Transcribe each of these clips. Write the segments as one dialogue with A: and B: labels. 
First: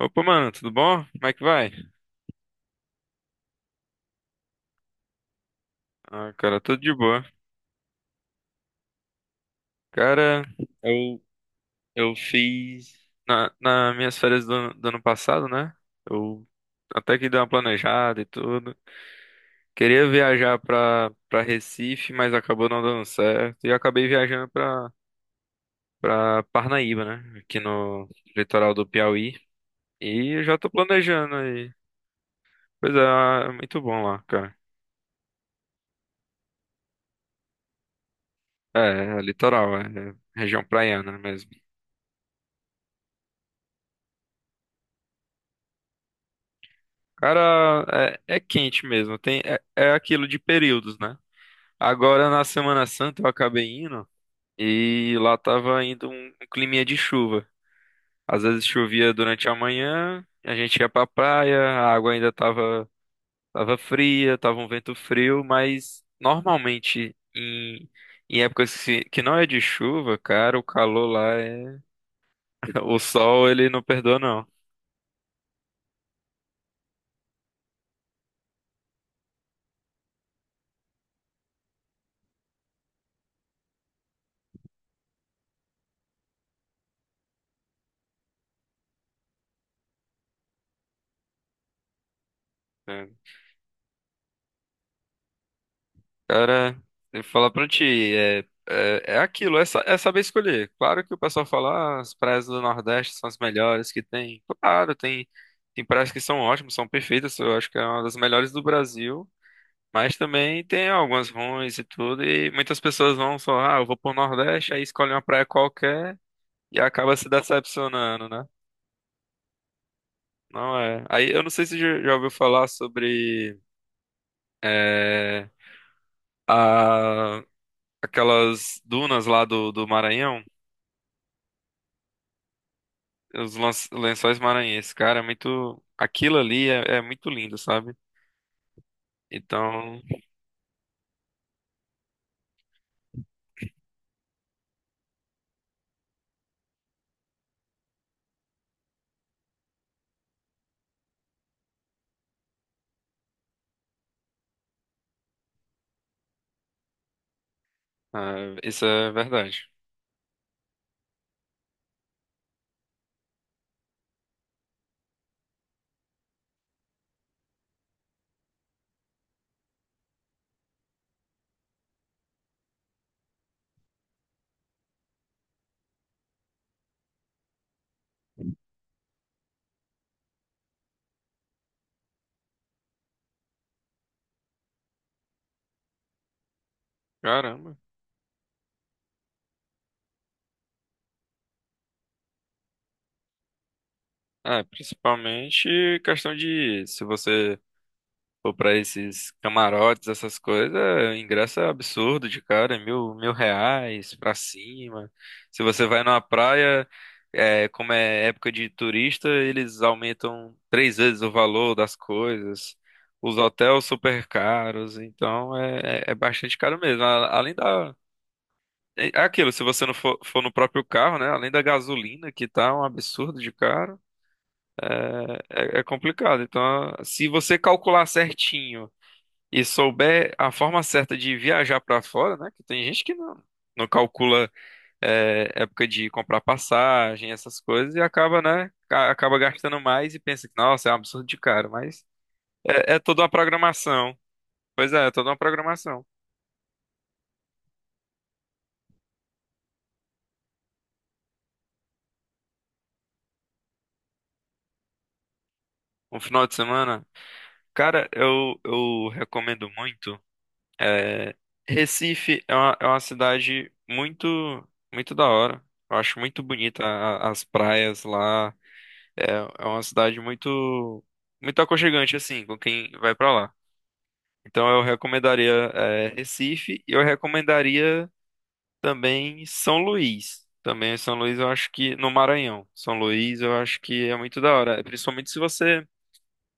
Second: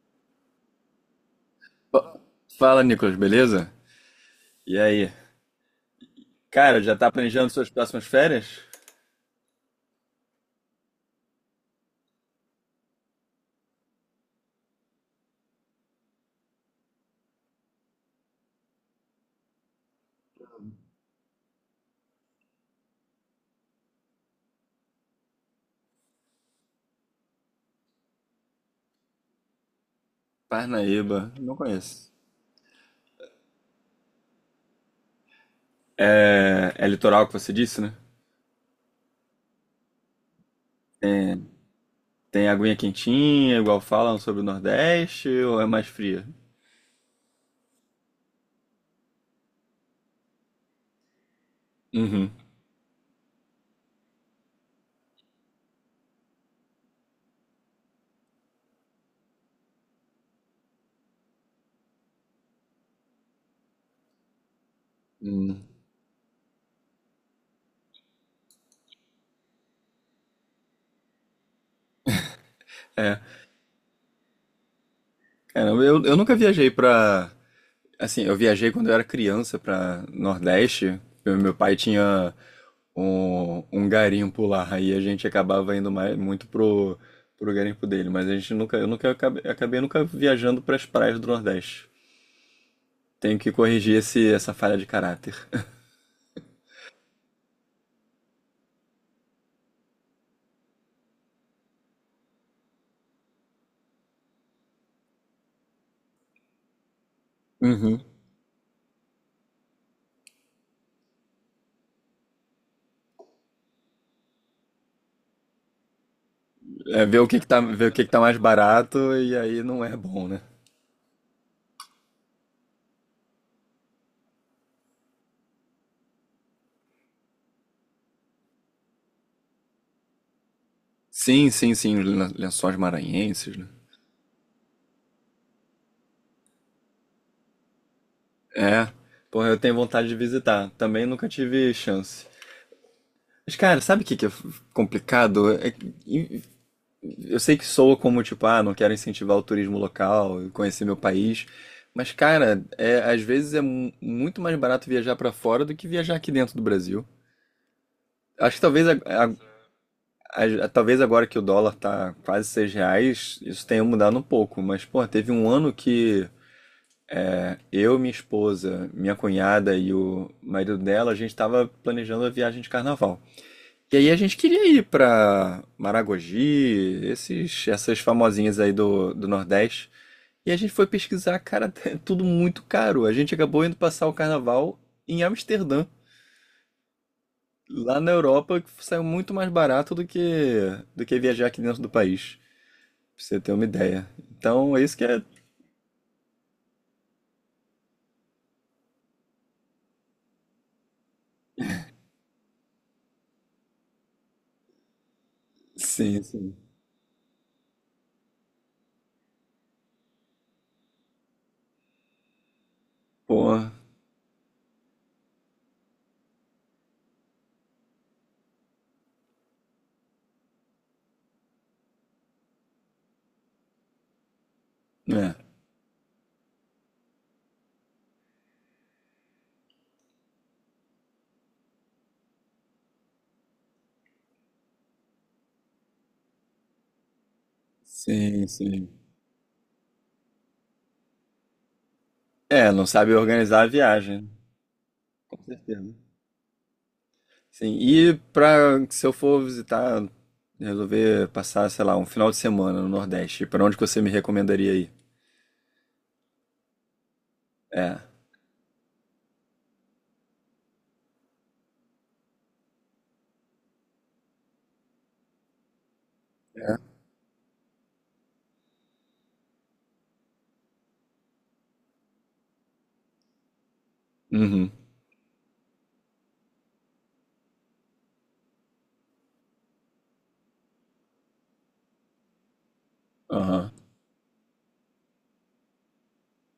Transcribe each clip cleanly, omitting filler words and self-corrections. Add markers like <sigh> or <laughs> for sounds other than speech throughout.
A: Opa, mano, tudo bom? Como é que vai?
B: Fa- Fala, Nicolas, beleza? E aí?
A: Ah, cara, tudo
B: Cara,
A: de
B: já tá
A: boa.
B: planejando suas próximas férias?
A: Cara, eu, eu fiz na minhas férias do ano passado, né? Eu até que dei uma planejada e tudo. Queria viajar pra Recife, mas acabou não dando certo. E eu acabei viajando pra Parnaíba, né? Aqui no litoral do Piauí. E eu já tô
B: Parnaíba,
A: planejando
B: não
A: aí.
B: conheço.
A: Pois é. É muito bom lá, cara.
B: É, é litoral que você disse, né?
A: É, é litoral. É região praiana mesmo.
B: Tem aguinha quentinha, igual falam sobre o Nordeste, ou é mais fria?
A: Cara, é quente mesmo. Tem, é aquilo de períodos, né? Agora
B: Uhum.
A: na Semana Santa eu acabei indo e lá tava indo um climinha de chuva. Às vezes chovia durante a manhã, a gente ia pra praia, a água ainda tava, tava fria, tava um vento frio,
B: Hum.
A: mas normalmente em épocas que não é de chuva, cara, o calor lá é. <laughs> O
B: É,
A: sol, ele não perdoa, não,
B: cara, eu nunca viajei pra. Assim, eu viajei quando eu era criança pra Nordeste. Meu pai tinha um garimpo lá. Aí a gente acabava indo muito pro garimpo dele. Mas a gente nunca, eu nunca acabei nunca viajando pras praias do Nordeste.
A: né?
B: Tenho que corrigir essa falha de caráter.
A: Cara, eu vou falar pra ti, é, é, é aquilo, é saber escolher. Claro que o pessoal fala, ah, as praias do Nordeste são as melhores que tem. Claro, tem praias que são ótimas, são perfeitas, eu acho que é
B: Uhum.
A: uma das melhores do Brasil, mas também tem algumas ruins e tudo, e muitas pessoas vão só, ah, eu vou pro Nordeste, aí escolhe uma praia qualquer e
B: É,
A: acaba se
B: ver o que que tá
A: decepcionando,
B: mais
A: né?
B: barato e aí não é bom, né?
A: Não é. Aí eu não sei se já ouviu falar sobre é, a, aquelas dunas lá do Maranhão.
B: Sim, sim, sim, os lençóis
A: Os
B: maranhenses, né?
A: lençóis maranhenses, cara, é muito. Aquilo ali é muito lindo, sabe?
B: É, porra, eu tenho
A: Então,
B: vontade de visitar. Também nunca tive chance. Mas, cara, sabe o que que é complicado? É que, eu sei que soa como, tipo, ah, não quero incentivar o turismo local, conhecer meu país. Mas, cara, é, às vezes é muito mais barato viajar pra fora do que viajar aqui dentro do Brasil.
A: ah,
B: Acho que
A: isso
B: talvez,
A: é verdade.
B: talvez agora que o dólar tá quase R$ 6, isso tenha mudado um pouco. Mas, pô, teve um ano que eu, minha esposa, minha cunhada e o marido dela, a gente tava planejando a viagem de carnaval. E aí a gente queria ir pra Maragogi, essas famosinhas aí do Nordeste. E a gente foi pesquisar, cara, <laughs> tudo muito caro. A gente acabou indo passar o carnaval em Amsterdã,
A: Caramba.
B: lá na Europa, que saiu muito mais barato do que viajar aqui dentro do país, pra você ter uma ideia.
A: É,
B: Então, é isso que é.
A: principalmente questão de se você. Pô, pra esses camarotes, essas coisas, o ingresso é absurdo de cara, é mil reais pra cima. Se você vai numa
B: Sim, sim.
A: praia, como é época de turista, eles aumentam três vezes o valor das coisas. Os
B: Pô,
A: hotéis super caros, então é bastante caro mesmo. Além da. É aquilo, se você não for, no próprio carro, né? Além da gasolina, que tá um absurdo de caro,
B: é.
A: é complicado. Então, se você calcular certinho e souber a forma certa de viajar para fora, né? Que tem gente que não calcula época de comprar passagem, essas coisas, e acaba,
B: Sim,
A: né?
B: sim.
A: Acaba gastando mais e pensa que, nossa, é um absurdo de caro, mas
B: É, não
A: é
B: sabe
A: toda uma
B: organizar a
A: programação.
B: viagem,
A: Pois é. É toda uma
B: com certeza.
A: programação.
B: Sim, e se eu for visitar, resolver passar, sei lá, um final de semana no Nordeste, pra onde que você me recomendaria ir?
A: Um final de semana.
B: É.
A: Cara, eu recomendo muito. é, Recife é uma cidade muito, muito da hora. Eu acho muito bonita
B: É.
A: as praias lá. É uma cidade muito, muito aconchegante, assim, com quem vai pra lá. Então
B: Uhum.
A: eu recomendaria, Recife e eu recomendaria também São Luís. Também São Luís eu acho que no Maranhão. São Luís eu
B: Aham.
A: acho que é muito da hora. Principalmente se você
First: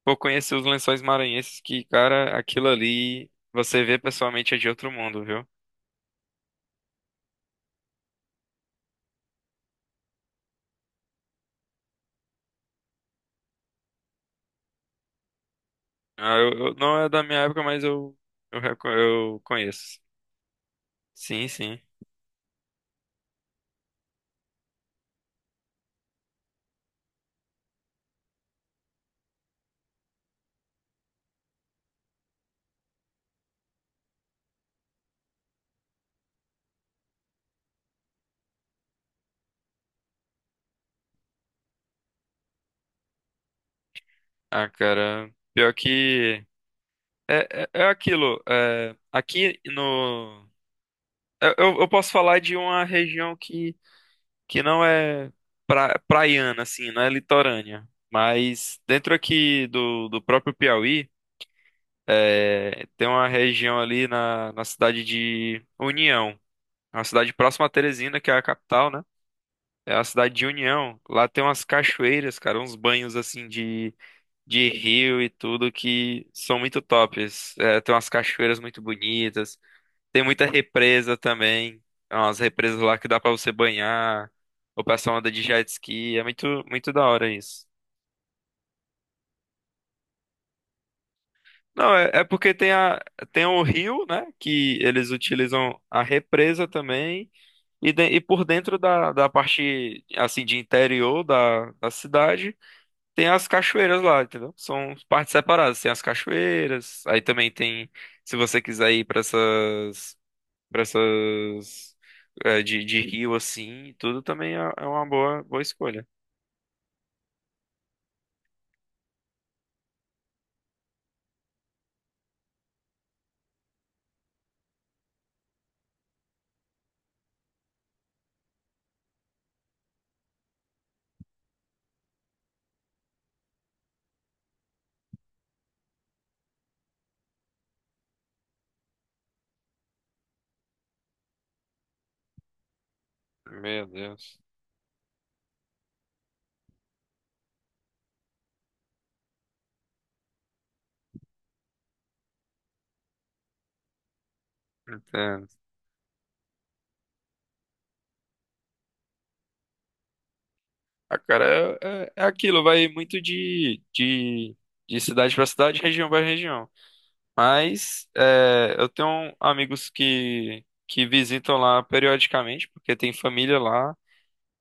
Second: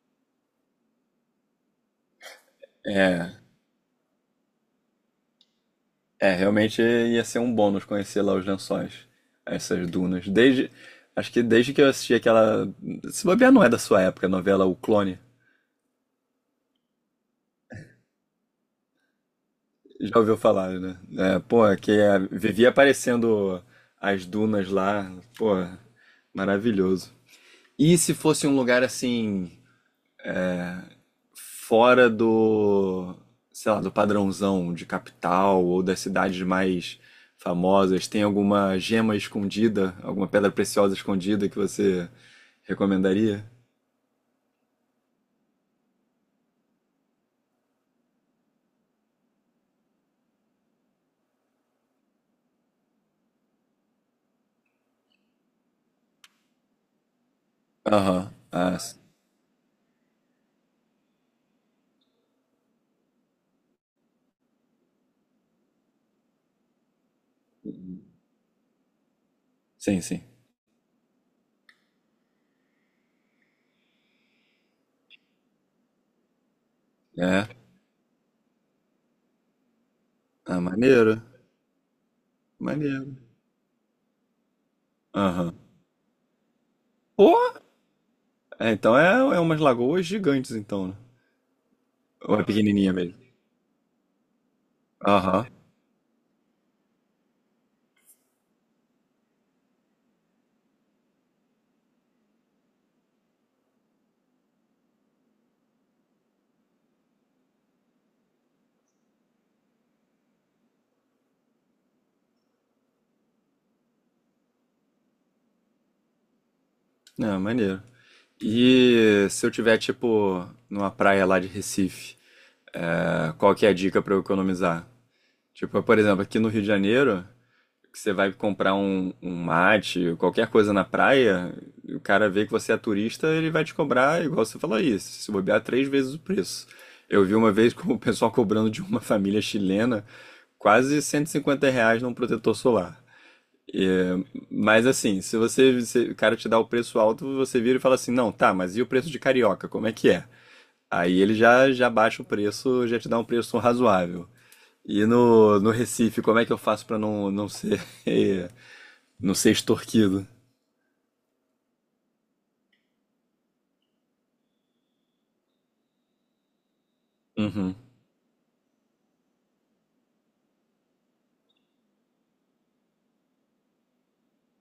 A: for conhecer os Lençóis Maranhenses, que, cara, aquilo ali
B: É,
A: você vê pessoalmente é de outro mundo, viu?
B: é, realmente ia ser um bônus conhecer lá os lençóis, essas dunas. Acho que desde que eu assisti aquela, se bobear não é da sua época, a novela O Clone,
A: Ah, não é da minha época, mas eu conheço.
B: já ouviu falar, né? É,
A: Sim,
B: pô,
A: sim.
B: que é, vivia aparecendo as dunas lá, pô, maravilhoso. E se fosse um lugar assim, fora do, sei lá, do padrãozão de capital ou das cidades mais famosas? Tem alguma gema escondida, alguma pedra preciosa escondida que você recomendaria?
A: Ah, cara. Pior que. É aquilo, aqui no. Eu posso falar de uma região que não é praiana, assim, não é litorânea.
B: Aham. Ah,
A: Mas
B: s-
A: dentro aqui do próprio Piauí, tem uma região ali na cidade de União. É uma cidade próxima a Teresina, que é a capital, né? É
B: sim,
A: a
B: sim.
A: cidade de União. Lá tem umas cachoeiras, cara, uns banhos assim de rio e tudo que são muito
B: É.
A: tops. É, tem umas cachoeiras muito bonitas. Tem muita
B: Ah,
A: represa
B: maneiro.
A: também. Umas represas lá que
B: Maneiro.
A: dá pra você banhar. O pessoal anda de
B: Aham.
A: jet ski. É muito, muito da hora
B: Pô!
A: isso.
B: É, então é, umas lagoas gigantes, então, né?
A: Não, é
B: Ou é
A: porque tem,
B: pequenininha
A: a,
B: mesmo?
A: tem o rio, né? Que eles
B: Aham.
A: utilizam a represa também. E por dentro da parte, assim, de interior da cidade, tem as cachoeiras lá, entendeu? São partes separadas. Tem as cachoeiras. Aí também tem, se você quiser ir para essas. Pra essas de rio assim, e tudo também é uma boa, boa escolha.
B: Ah, maneiro. E se eu tiver, tipo, numa praia lá de Recife, ah, qual que é a dica pra eu economizar? Tipo, por exemplo, aqui no Rio de Janeiro, que você vai comprar um mate, qualquer coisa na praia, e o cara vê que você é turista, ele vai te cobrar, igual você falou aí, se bobear três vezes o preço. Eu vi uma vez <laughs> com o pessoal cobrando de uma família chilena quase R$ 150 num protetor solar.
A: Meu
B: E,
A: Deus.
B: mas assim, se você, se o cara te dá o preço alto, você vira e fala assim, não, tá, mas e o preço de carioca, como é que é? Aí ele já baixa o preço, já te dá um preço razoável. E
A: Entendo.
B: no Recife, como é que eu faço pra não ser, <laughs> não ser extorquido?
A: Ah, cara, é aquilo, vai muito de cidade pra cidade, região pra região.
B: Uhum.
A: Mas eu tenho amigos que visitam lá periodicamente, porque tem família lá.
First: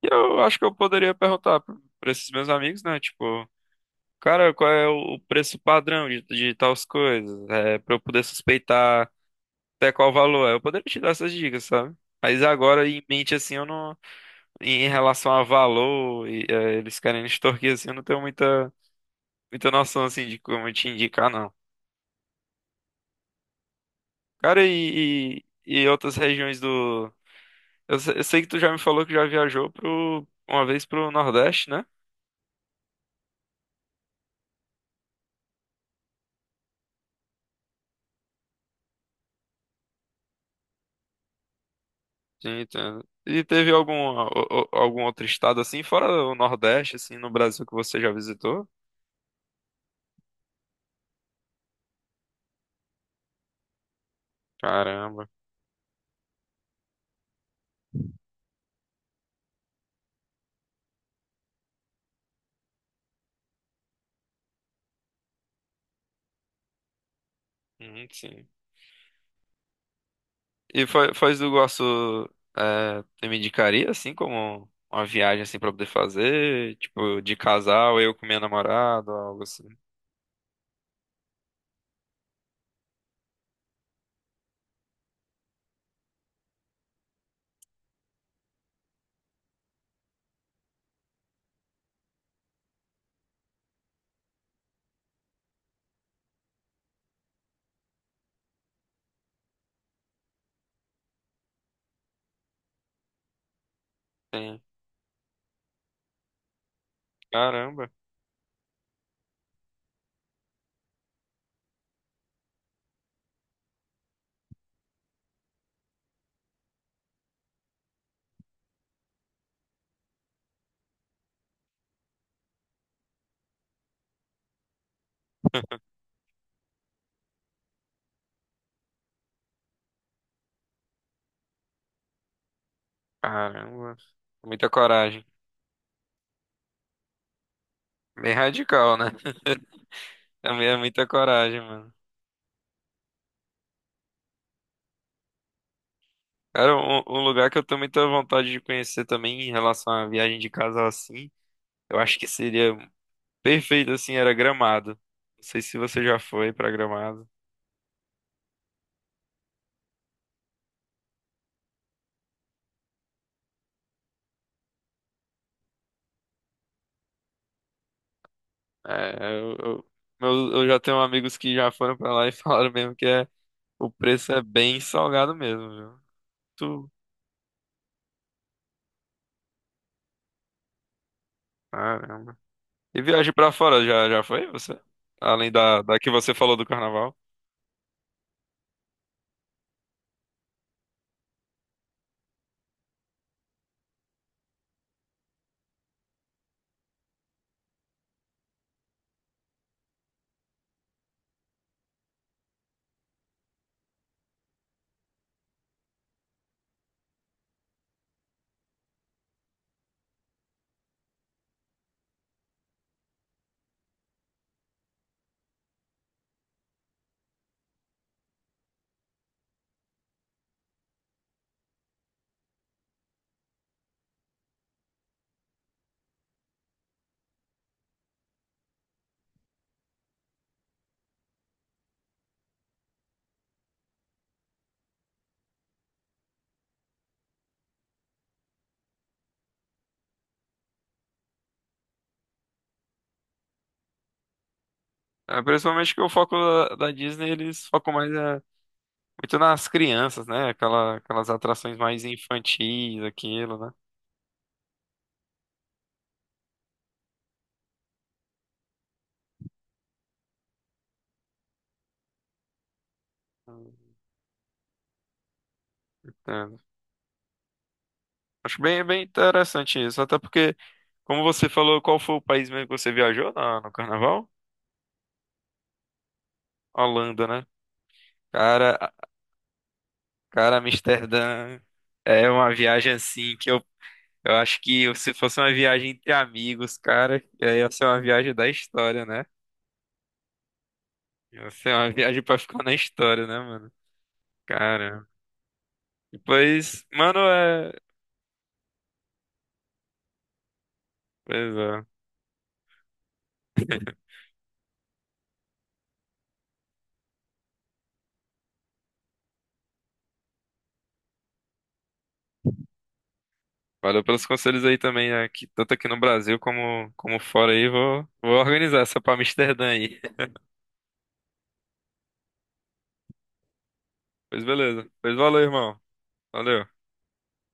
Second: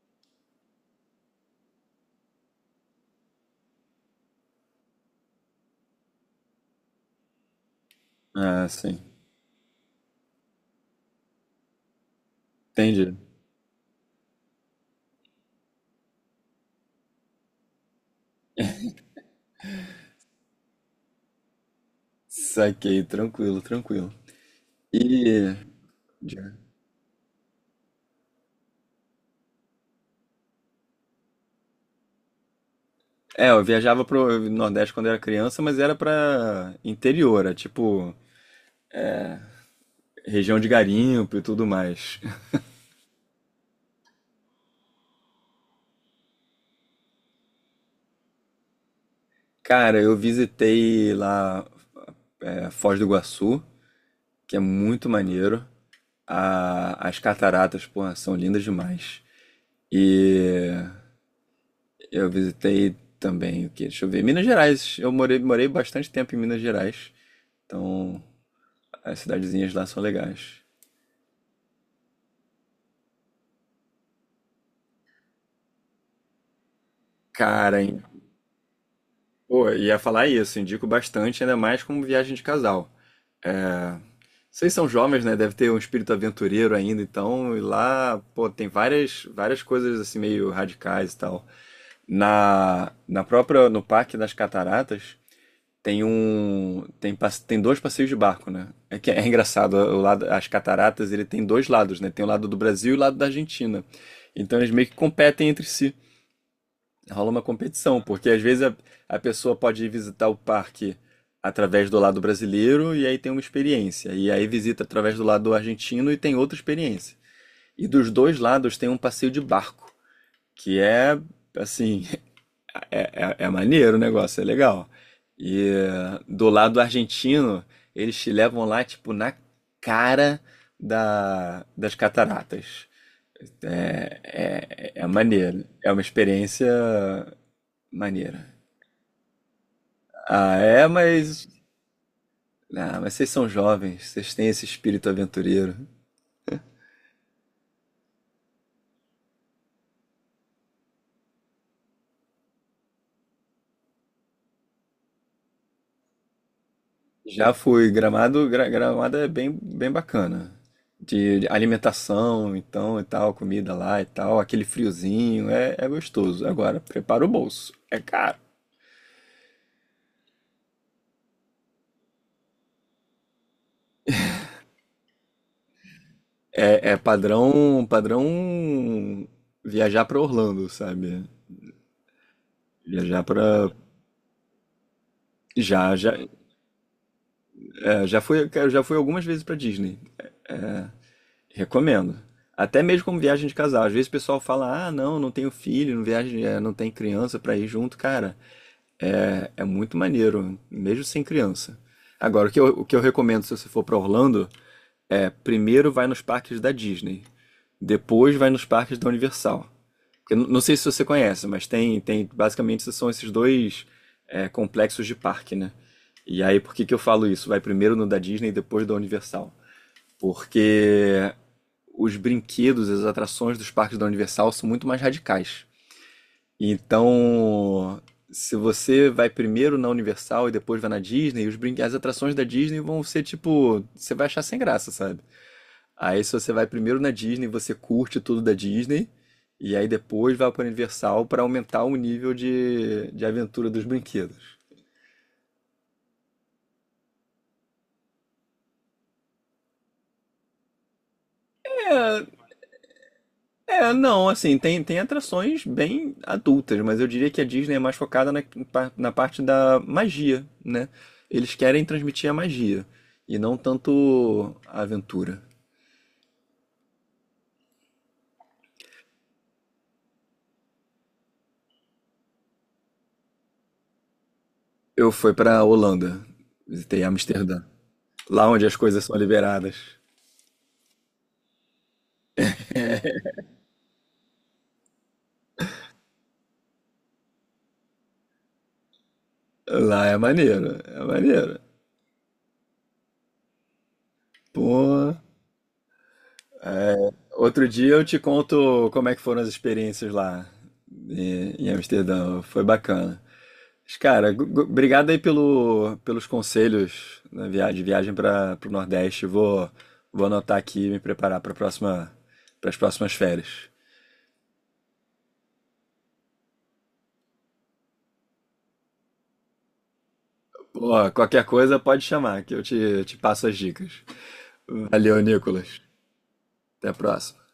A: E eu acho que eu poderia perguntar para esses meus amigos, né? Tipo, cara, qual é o preço padrão de tais coisas? É, para eu poder
B: Ah, sim.
A: suspeitar. Até qual valor é. Eu poderia te dar essas dicas, sabe? Mas agora em
B: Entendi.
A: mente, assim, eu não. Em relação a valor, e, eles querem extorquir, assim, eu não tenho muita, muita noção, assim, de como te indicar, não.
B: Saquei, tranquilo, tranquilo.
A: Cara, e,
B: E.
A: e, e outras
B: Diga.
A: regiões do. Eu, se- eu sei que tu já me falou que já viajou uma vez pro Nordeste, né?
B: É, eu viajava pro Nordeste quando era criança, mas era pra interior, é tipo região de garimpo e tudo mais.
A: Sim, entendo. E teve algum, algum outro estado, assim, fora o Nordeste, assim, no Brasil que você já visitou?
B: Cara, eu visitei lá Foz do Iguaçu, que é muito
A: Caramba.
B: maneiro. As cataratas, porra, são lindas demais. E eu visitei também o quê? Deixa eu ver. Minas Gerais. Eu morei bastante tempo em Minas Gerais. Então,
A: Sim.
B: as cidadezinhas lá são legais.
A: E Foz do Iguaçu você me indicaria, assim, como uma viagem, assim, pra poder fazer? Tipo, de
B: Cara,
A: casal,
B: hein?
A: eu com minha namorada, algo assim.
B: Pô, ia falar isso. Indico bastante, ainda mais como viagem de casal. Vocês são jovens, né? Deve ter um espírito aventureiro ainda, então, e lá, pô, tem várias, várias coisas assim meio radicais e tal. Na própria, no Parque das Cataratas, tem dois passeios de barco, né? É que é <laughs> engraçado, o lado, as cataratas, ele tem dois lados, né? Tem o lado do Brasil e o lado da Argentina. Então
A: Sim.
B: eles meio que competem entre si. Rola uma
A: Caramba,
B: competição, porque às vezes a pessoa pode ir visitar o parque através do lado brasileiro e aí tem uma experiência. E aí visita através do lado argentino e tem outra experiência. E dos dois lados tem um passeio de barco, que é assim, <laughs> é maneiro o negócio, é legal. E do lado argentino, eles te levam lá, tipo, na cara das cataratas.
A: caramba.
B: É,
A: Muita
B: é, é
A: coragem.
B: maneiro. É uma experiência
A: Bem
B: maneira.
A: radical, né? <laughs> É
B: Ah,
A: mu- é
B: é,
A: muita
B: mas.
A: coragem, mano.
B: Ah, mas vocês são jovens, vocês têm esse espírito aventureiro.
A: Cara, um lugar que eu tenho muita vontade de conhecer também em relação à viagem de casal, assim, eu acho que seria perfeito, assim, era Gramado. Não sei se você já foi pra Gramado.
B: Já fui. Gramado, Gramado é bem bacana. De alimentação, então, e tal, comida lá e tal, aquele friozinho, é gostoso. Agora, prepara o bolso. É caro.
A: É, eu, eu, eu já tenho amigos que já foram pra lá e <laughs> falaram mesmo que o preço é bem salgado mesmo, viu? Tu,
B: É padrão, padrão viajar pra Orlando, sabe?
A: caramba. E
B: Viajar
A: viagem pra
B: pra.
A: fora, já foi você? Além da,
B: Já,
A: da que
B: já,
A: você falou do carnaval?
B: Já fui, cara, já fui algumas vezes pra Disney. Recomendo. Até mesmo como viagem de casal. Às vezes o pessoal fala: "Ah, não, não tenho filho, não viagem, é, não tem criança pra ir junto". Cara, é, é muito maneiro, mesmo sem criança. Agora, o que eu recomendo se você for para Orlando é primeiro vai nos parques da Disney, depois vai nos parques da Universal. Eu não sei se você conhece, mas tem, basicamente são esses dois, complexos de parque, né? E aí, por que que eu falo isso? Vai primeiro no da Disney, depois da Universal. Porque os brinquedos, as atrações dos parques da Universal são muito mais radicais. Então, se você vai primeiro na Universal e depois vai na Disney, as atrações da Disney vão ser tipo, você vai achar sem graça, sabe? Aí se você vai primeiro na Disney, você curte tudo da Disney e aí depois vai para Universal para aumentar o nível de aventura dos brinquedos.
A: É, principalmente que o foco da Disney, eles focam mais muito nas crianças, né? Aquelas atrações mais
B: É,
A: infantis, aquilo, né?
B: é, não, assim, tem, atrações bem adultas, mas eu diria que a Disney é mais focada na parte da magia, né? Eles querem transmitir a magia e não tanto a aventura.
A: Entendo. Acho bem interessante isso, até porque, como você falou, qual foi o país mesmo que você viajou no carnaval?
B: Eu fui pra Holanda, visitei
A: Holanda, né?
B: Amsterdã. Lá onde as
A: Cara,
B: coisas são liberadas.
A: Cara, Amsterdã é uma viagem assim que eu acho que se fosse uma viagem entre amigos, cara, ia ser uma viagem da história, né?
B: Lá é maneiro, é
A: Ia
B: maneiro.
A: ser uma viagem pra ficar na história, né, mano? Cara.
B: Pô,
A: Depois, mano,
B: outro
A: é.
B: dia eu te conto como é que foram as experiências lá em
A: Pois
B: em
A: é.
B: Amsterdã. Foi bacana. Mas, cara, obrigado aí pelos conselhos de viagem para o Nordeste. Vou anotar aqui e me preparar para as próximas férias.
A: Valeu pelos conselhos aí também, né? Que tanto aqui no Brasil como fora aí. Vou organizar essa pra Amsterdã aí. <laughs>
B: Pô, qualquer coisa pode chamar, que eu te passo as dicas.
A: Pois beleza. Pois
B: Valeu,
A: valeu, irmão.
B: Nicolas.
A: Valeu.
B: Até a próxima.